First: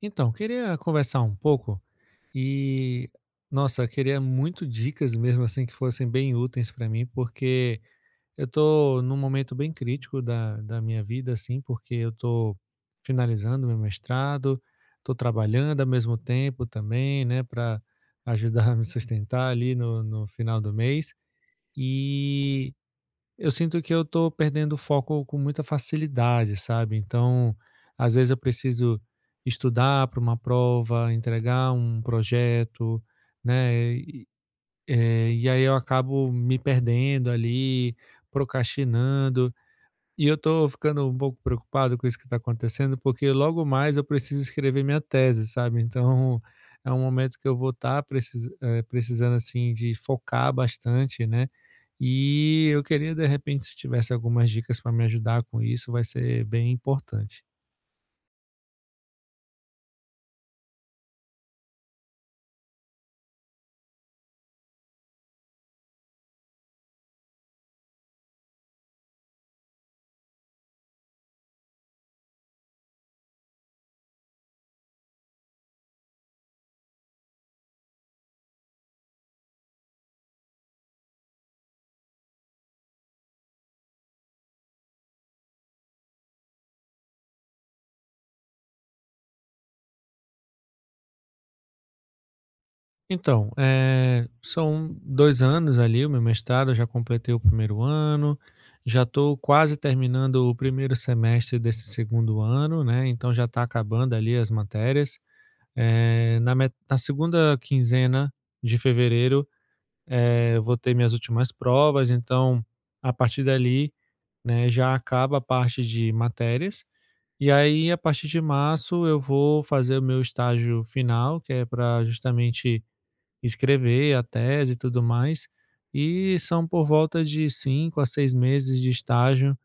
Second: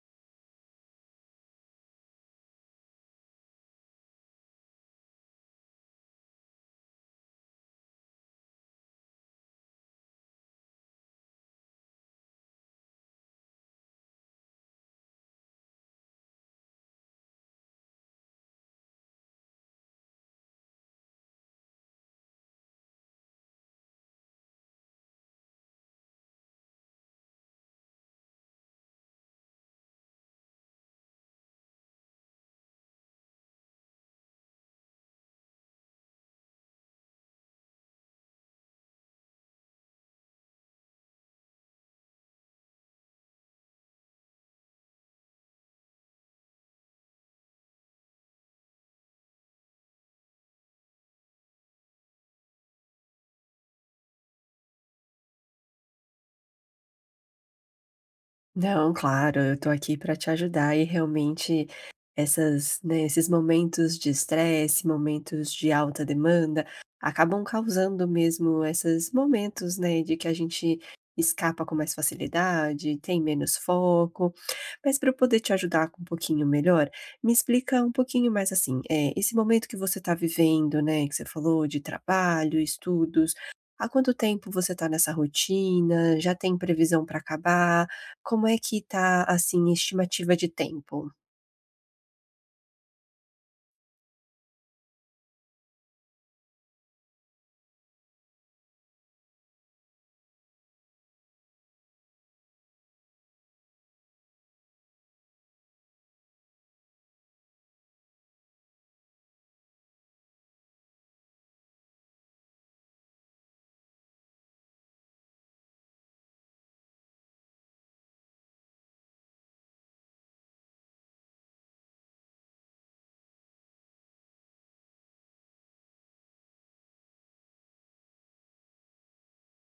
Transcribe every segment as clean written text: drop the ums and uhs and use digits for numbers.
Então, queria conversar um pouco e, nossa, queria muito dicas mesmo assim que fossem bem úteis para mim, porque eu tô num momento bem crítico da minha vida, assim, porque eu tô finalizando meu mestrado, tô trabalhando ao mesmo tempo também, né, para ajudar a me sustentar ali no final do mês. E eu sinto que eu tô perdendo o foco com muita facilidade, sabe? Então, às vezes eu preciso estudar para uma prova, entregar um projeto, né? E aí eu acabo me perdendo ali, procrastinando. E eu tô ficando um pouco preocupado com isso que tá acontecendo, porque logo mais eu preciso escrever minha tese, sabe? Então, é um momento que eu vou estar precisando, assim, de focar bastante, né? E eu queria, de repente, se tivesse algumas dicas para me ajudar com isso, vai ser bem importante. Não, claro, eu tô aqui para te ajudar e realmente né, esses momentos de estresse, momentos de alta demanda, acabam causando mesmo esses momentos, né, de que a gente escapa com mais facilidade, tem menos foco. Mas para eu poder te ajudar com um pouquinho melhor, me explica um pouquinho mais assim, é esse momento que você está vivendo, né, que você falou de trabalho, estudos, há quanto tempo você está nessa rotina? Já tem previsão para acabar? Como é que tá, assim, a estimativa de tempo? Então, são 2 anos ali o meu mestrado, eu já completei o primeiro ano, já estou quase terminando o primeiro semestre desse segundo ano, né, então já está acabando ali as matérias. Na segunda quinzena de fevereiro, eu vou ter minhas últimas provas, então a partir dali, né, já acaba a parte de matérias, e aí a partir de março eu vou fazer o meu estágio final, que é para justamente escrever a tese e tudo mais. E são por volta de 5 a 6 meses de estágio,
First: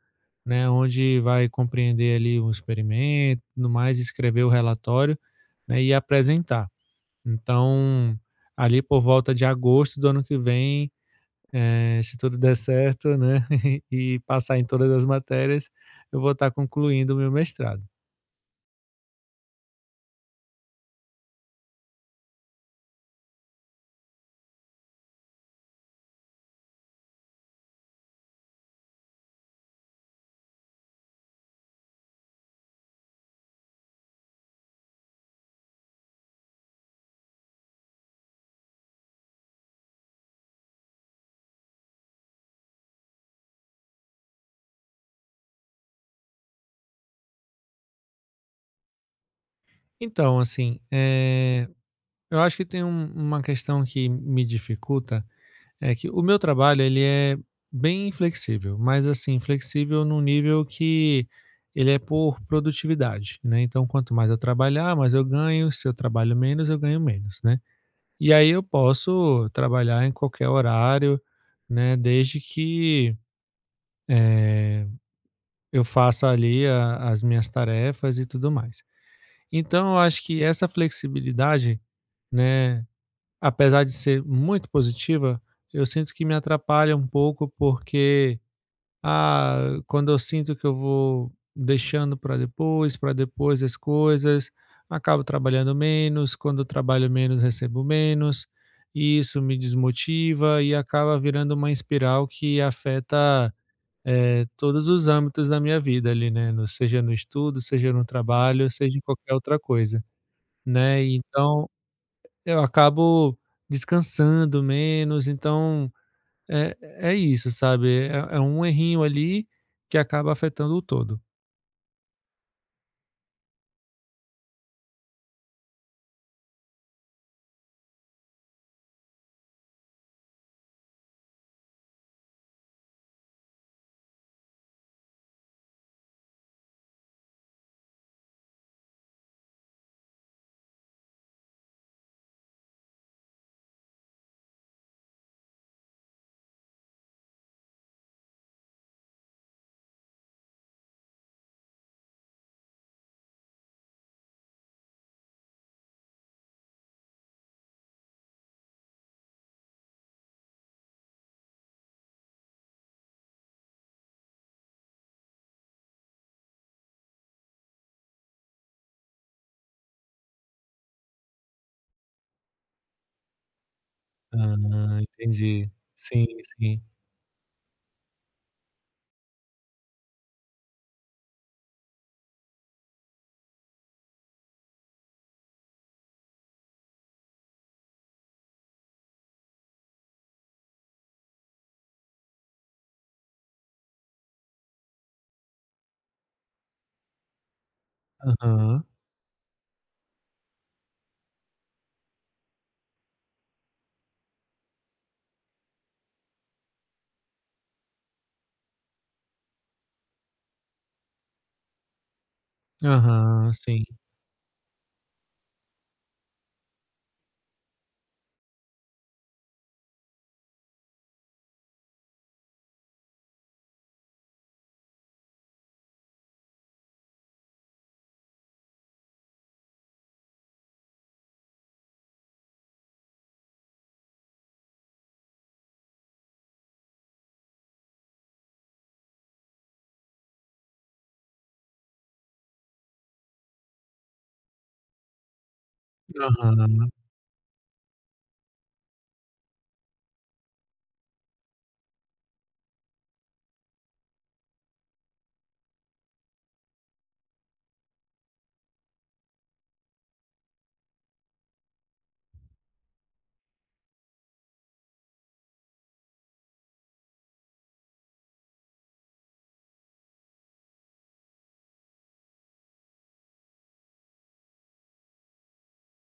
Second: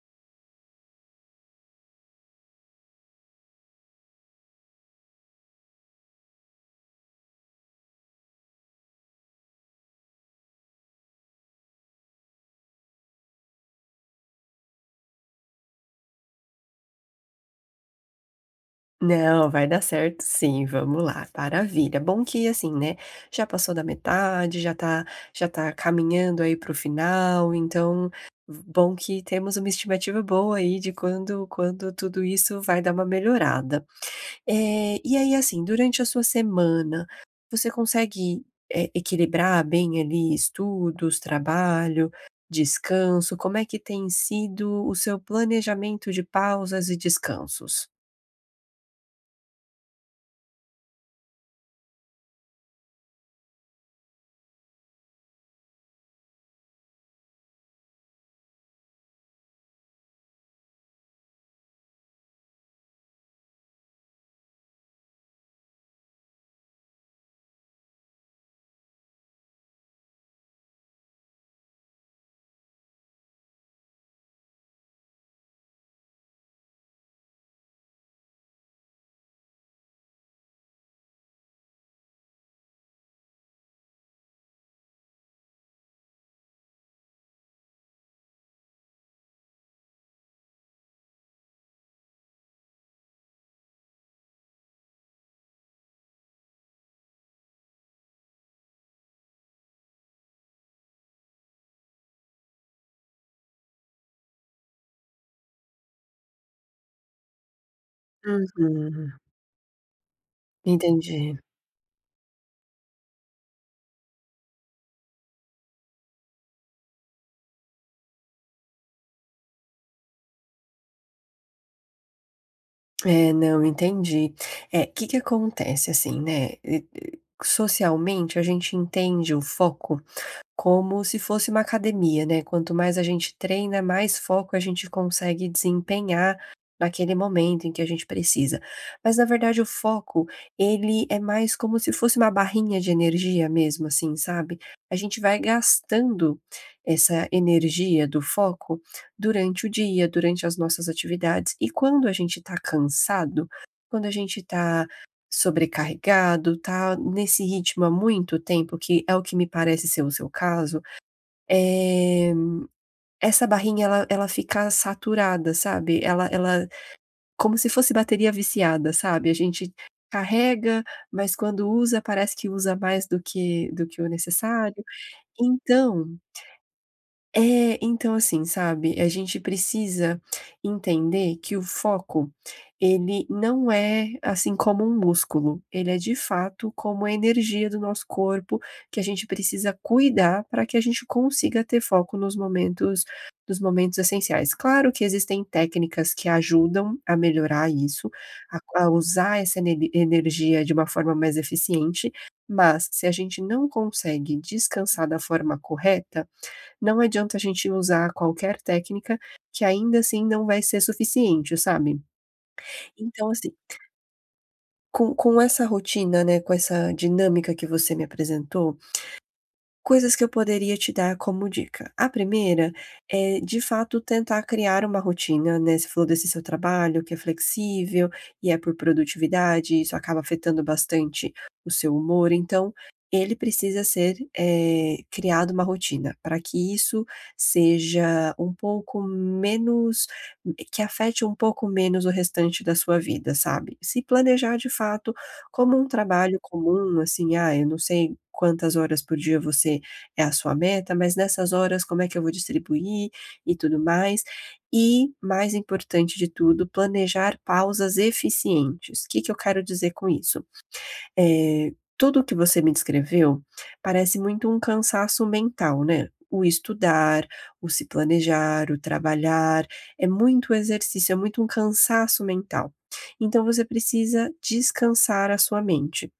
né, onde vai compreender ali o experimento, no mais, escrever o relatório, né, e apresentar. Então, ali por volta de agosto do ano que vem, se tudo der certo, né, e passar em todas as matérias, eu vou estar concluindo o meu mestrado. Não, vai dar certo sim, vamos lá, maravilha. Bom que assim, né, já passou da metade, já tá caminhando aí para o final, então bom que temos uma estimativa boa aí de quando tudo isso vai dar uma melhorada. E aí, assim, durante a sua semana, você consegue, equilibrar bem ali estudos, trabalho, descanso? Como é que tem sido o seu planejamento de pausas e descansos? Então, assim, eu acho que tem uma questão que me dificulta. É que o meu trabalho ele é bem flexível, mas assim, flexível num nível que ele é por produtividade, né. Então quanto mais eu trabalhar, mais eu ganho, se eu trabalho menos, eu ganho menos, né. E aí eu posso trabalhar em qualquer horário, né, desde que, eh, eu faça ali a as minhas tarefas e tudo mais. Então eu acho que essa flexibilidade, né, apesar de ser muito positiva, eu sinto que me atrapalha um pouco, porque ah, quando eu sinto que eu vou deixando para depois as coisas, acabo trabalhando menos, quando eu trabalho menos, recebo menos, e isso me desmotiva e acaba virando uma espiral que afeta, todos os âmbitos da minha vida ali, né, seja no estudo, seja no trabalho, seja em Uhum. qualquer outra coisa, né. Entendi. E então eu acabo descansando menos, então é é isso, sabe, é um errinho ali que acaba afetando o todo. É, não, entendi. É, o que que acontece, assim, né, e socialmente a gente entende o foco como se fosse uma academia, né, quanto mais a gente treina, mais foco a gente consegue desempenhar naquele momento em que a gente precisa. Mas na verdade o foco, ele é mais como se fosse uma barrinha de energia mesmo, assim, sabe. A gente vai gastando essa energia do foco durante o dia, durante as nossas atividades, e quando a gente tá cansado, quando a gente tá sobrecarregado, tá nesse ritmo há muito tempo, que é o que me parece ser o seu caso, eh, essa barrinha ela fica saturada, sabe, ela como se fosse bateria viciada, sabe, a gente carrega, mas quando usa parece que usa mais do que o necessário, Ah, entendi. então Sim, sim. Então assim, sabe, a gente precisa entender que o foco, ele não é assim como um músculo, ele é de fato como a energia do nosso corpo que a gente precisa cuidar para que a gente consiga ter foco nos momentos essenciais. Claro que existem técnicas que ajudam a melhorar isso, a, Aham. a usar essa energia de uma forma mais eficiente, mas se a gente não consegue descansar da forma correta, não adianta a gente usar qualquer técnica, que ainda assim não vai ser suficiente, sabe. Então assim, Aham, sim. com essa rotina, né, com essa dinâmica que você me apresentou, coisas que eu poderia te dar como dica. A primeira é, de fato, tentar criar uma rotina, né, você falou desse seu trabalho que é flexível e é por produtividade, isso acaba afetando bastante o seu humor, então ele precisa ser, criado uma rotina, para que isso seja um pouco menos, que afete um pouco menos o restante da sua vida, sabe. Se planejar de fato como um trabalho Aham. comum, assim, ah, eu não sei quantas horas por dia você é a sua meta, mas nessas horas como é que eu vou distribuir e tudo mais. E, mais importante de tudo, planejar pausas eficientes. O que que eu quero dizer com isso? Tudo que você me descreveu parece muito um cansaço mental, né. O estudar, o se planejar, o trabalhar, é muito exercício, é muito um cansaço mental. Então você precisa descansar a sua mente.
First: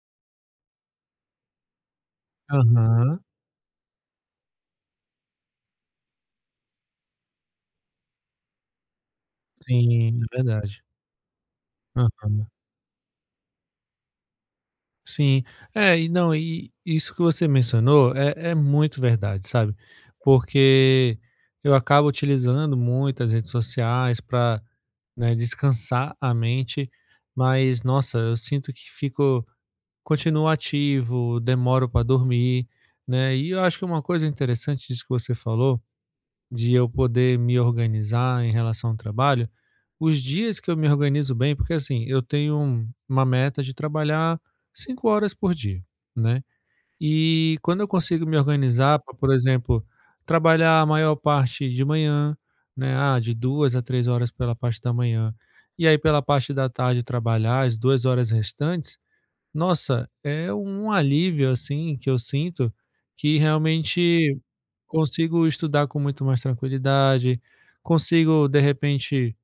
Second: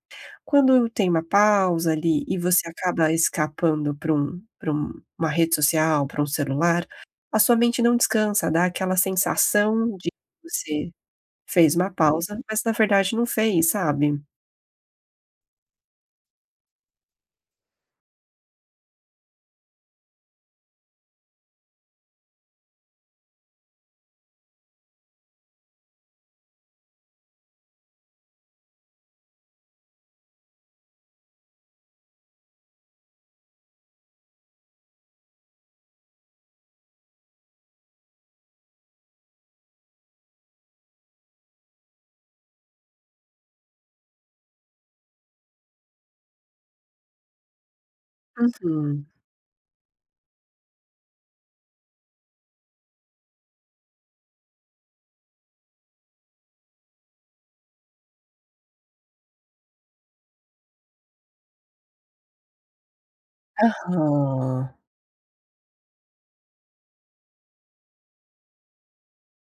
Quando tem uma pausa ali e você acaba Aham. escapando para um uma rede social, para um celular, a sua mente não descansa, dá aquela sensação de Sim, é que verdade. você fez uma pausa, Aham. mas na verdade não fez, sabe? Sim. É, e não, e isso que você mencionou é muito verdade, sabe, porque eu acabo utilizando muitas redes sociais para descansar a mente, mas nossa, eu sinto que fico Continuo ativo, demoro para dormir, né. E eu acho que uma coisa interessante disso que você falou, de eu poder me organizar em relação ao trabalho, os dias que eu me organizo bem porque, assim, eu tenho uma meta de trabalhar 5 horas por dia, né. E quando eu consigo me organizar Uhum. para, por exemplo, trabalhar a maior parte de manhã, né, ah, de 2 a 3 horas pela parte da manhã, e aí pela parte da tarde trabalhar as 2 horas restantes, nossa, é um alívio, assim, que eu sinto, que realmente Aham, consigo estudar com muito mais tranquilidade, consigo, de repente,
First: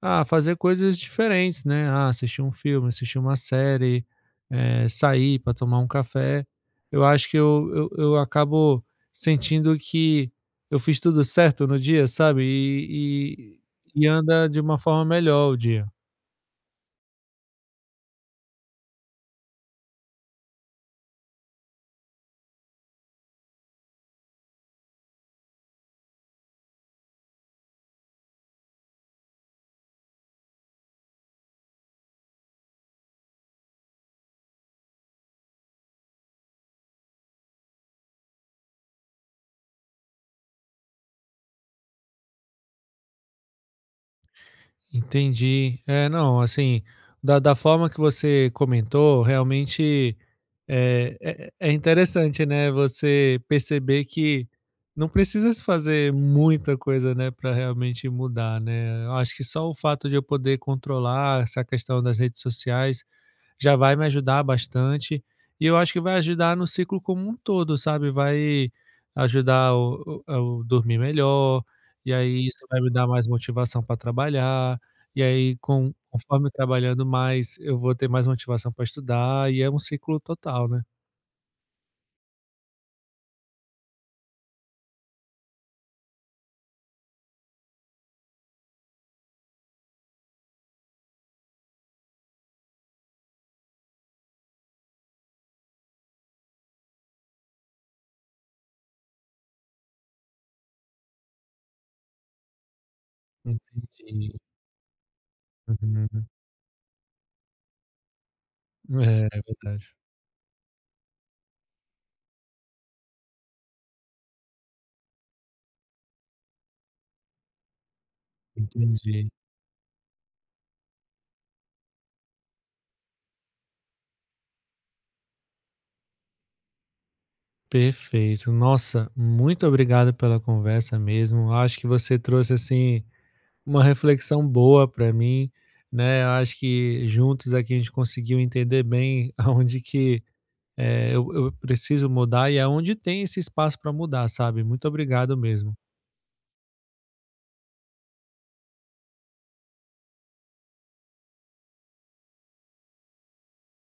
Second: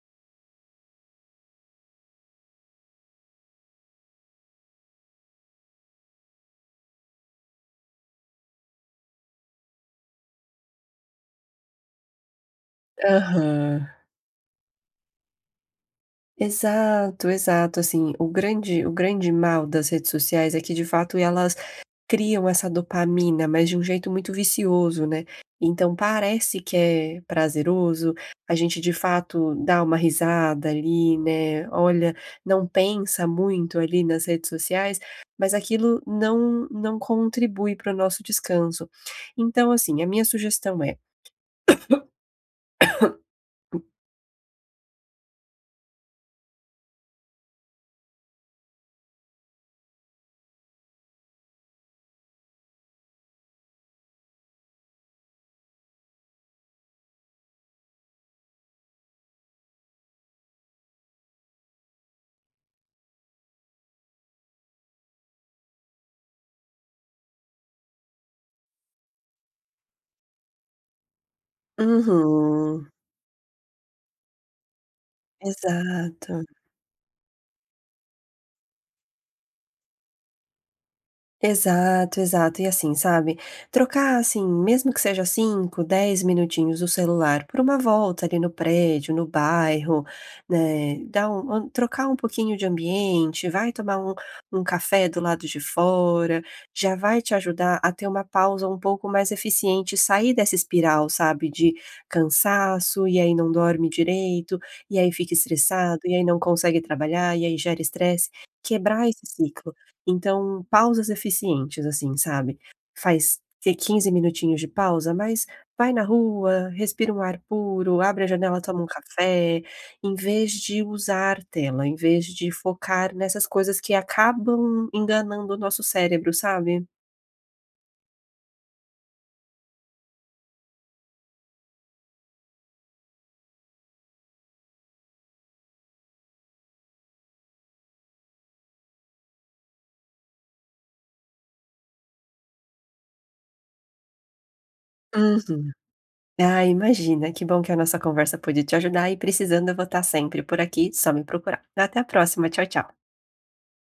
ah, fazer coisas diferentes, né? Ah, assistir um filme, assistir uma série, sair para tomar um café. Eu acho que eu acabo sentindo que eu fiz tudo certo no dia, sabe? E, aham. e, e anda de uma forma melhor o dia. Exato, exato, assim, o grande mal das redes sociais é que de fato elas criam essa dopamina, mas de um jeito muito vicioso, né. Então parece que é prazeroso, a gente de fato dá uma risada ali, né, olha, não pensa muito ali nas redes sociais, mas aquilo não contribui para o nosso descanso. Então assim, a minha sugestão é Entendi. É, não, assim, da forma que você comentou, realmente é, é interessante, né? Você perceber que não precisa se fazer muita coisa, né, para realmente mudar, né? Eu acho que só o fato de eu poder controlar essa questão das redes sociais já vai me ajudar bastante. E eu acho que vai ajudar no ciclo como um todo, sabe? Vai ajudar o eu dormir melhor, e aí isso vai uhum, me dar mais motivação para trabalhar, e aí com exato. conforme trabalhando mais, eu vou ter mais motivação para estudar, e é um ciclo total, né. Exato, exato. E assim, sabe, trocar assim, mesmo que seja 5, 10 minutinhos o celular por uma volta ali no prédio, no bairro, né, dar trocar um pouquinho de ambiente, vai tomar um café do lado de fora, já vai te ajudar a ter uma pausa um pouco mais eficiente, sair dessa espiral, sabe, de cansaço, e aí não dorme Entendi. direito, e aí fica estressado, e aí Uhum. não consegue trabalhar, e aí gera estresse. Quebrar esse É, é ciclo. verdade. Então, pausas eficientes, assim, sabe. Faz que 15 minutinhos de pausa, mas vai na rua, respira um ar puro, abre a janela, toma um Entendi. café, em vez de usar tela, em vez de focar nessas coisas que acabam enganando o nosso cérebro, sabe. Perfeito. Nossa, muito obrigado pela conversa mesmo. Acho que você trouxe, assim uma reflexão boa para mim, né? Eu acho que juntos aqui a gente conseguiu entender bem aonde que eu preciso mudar e aonde tem esse espaço para mudar, sabe? Muito obrigado Uhum. mesmo. Ah, imagina, que bom que a nossa conversa pôde te ajudar e precisando eu vou estar sempre por aqui, só me procurar. Até a próxima, tchau, tchau.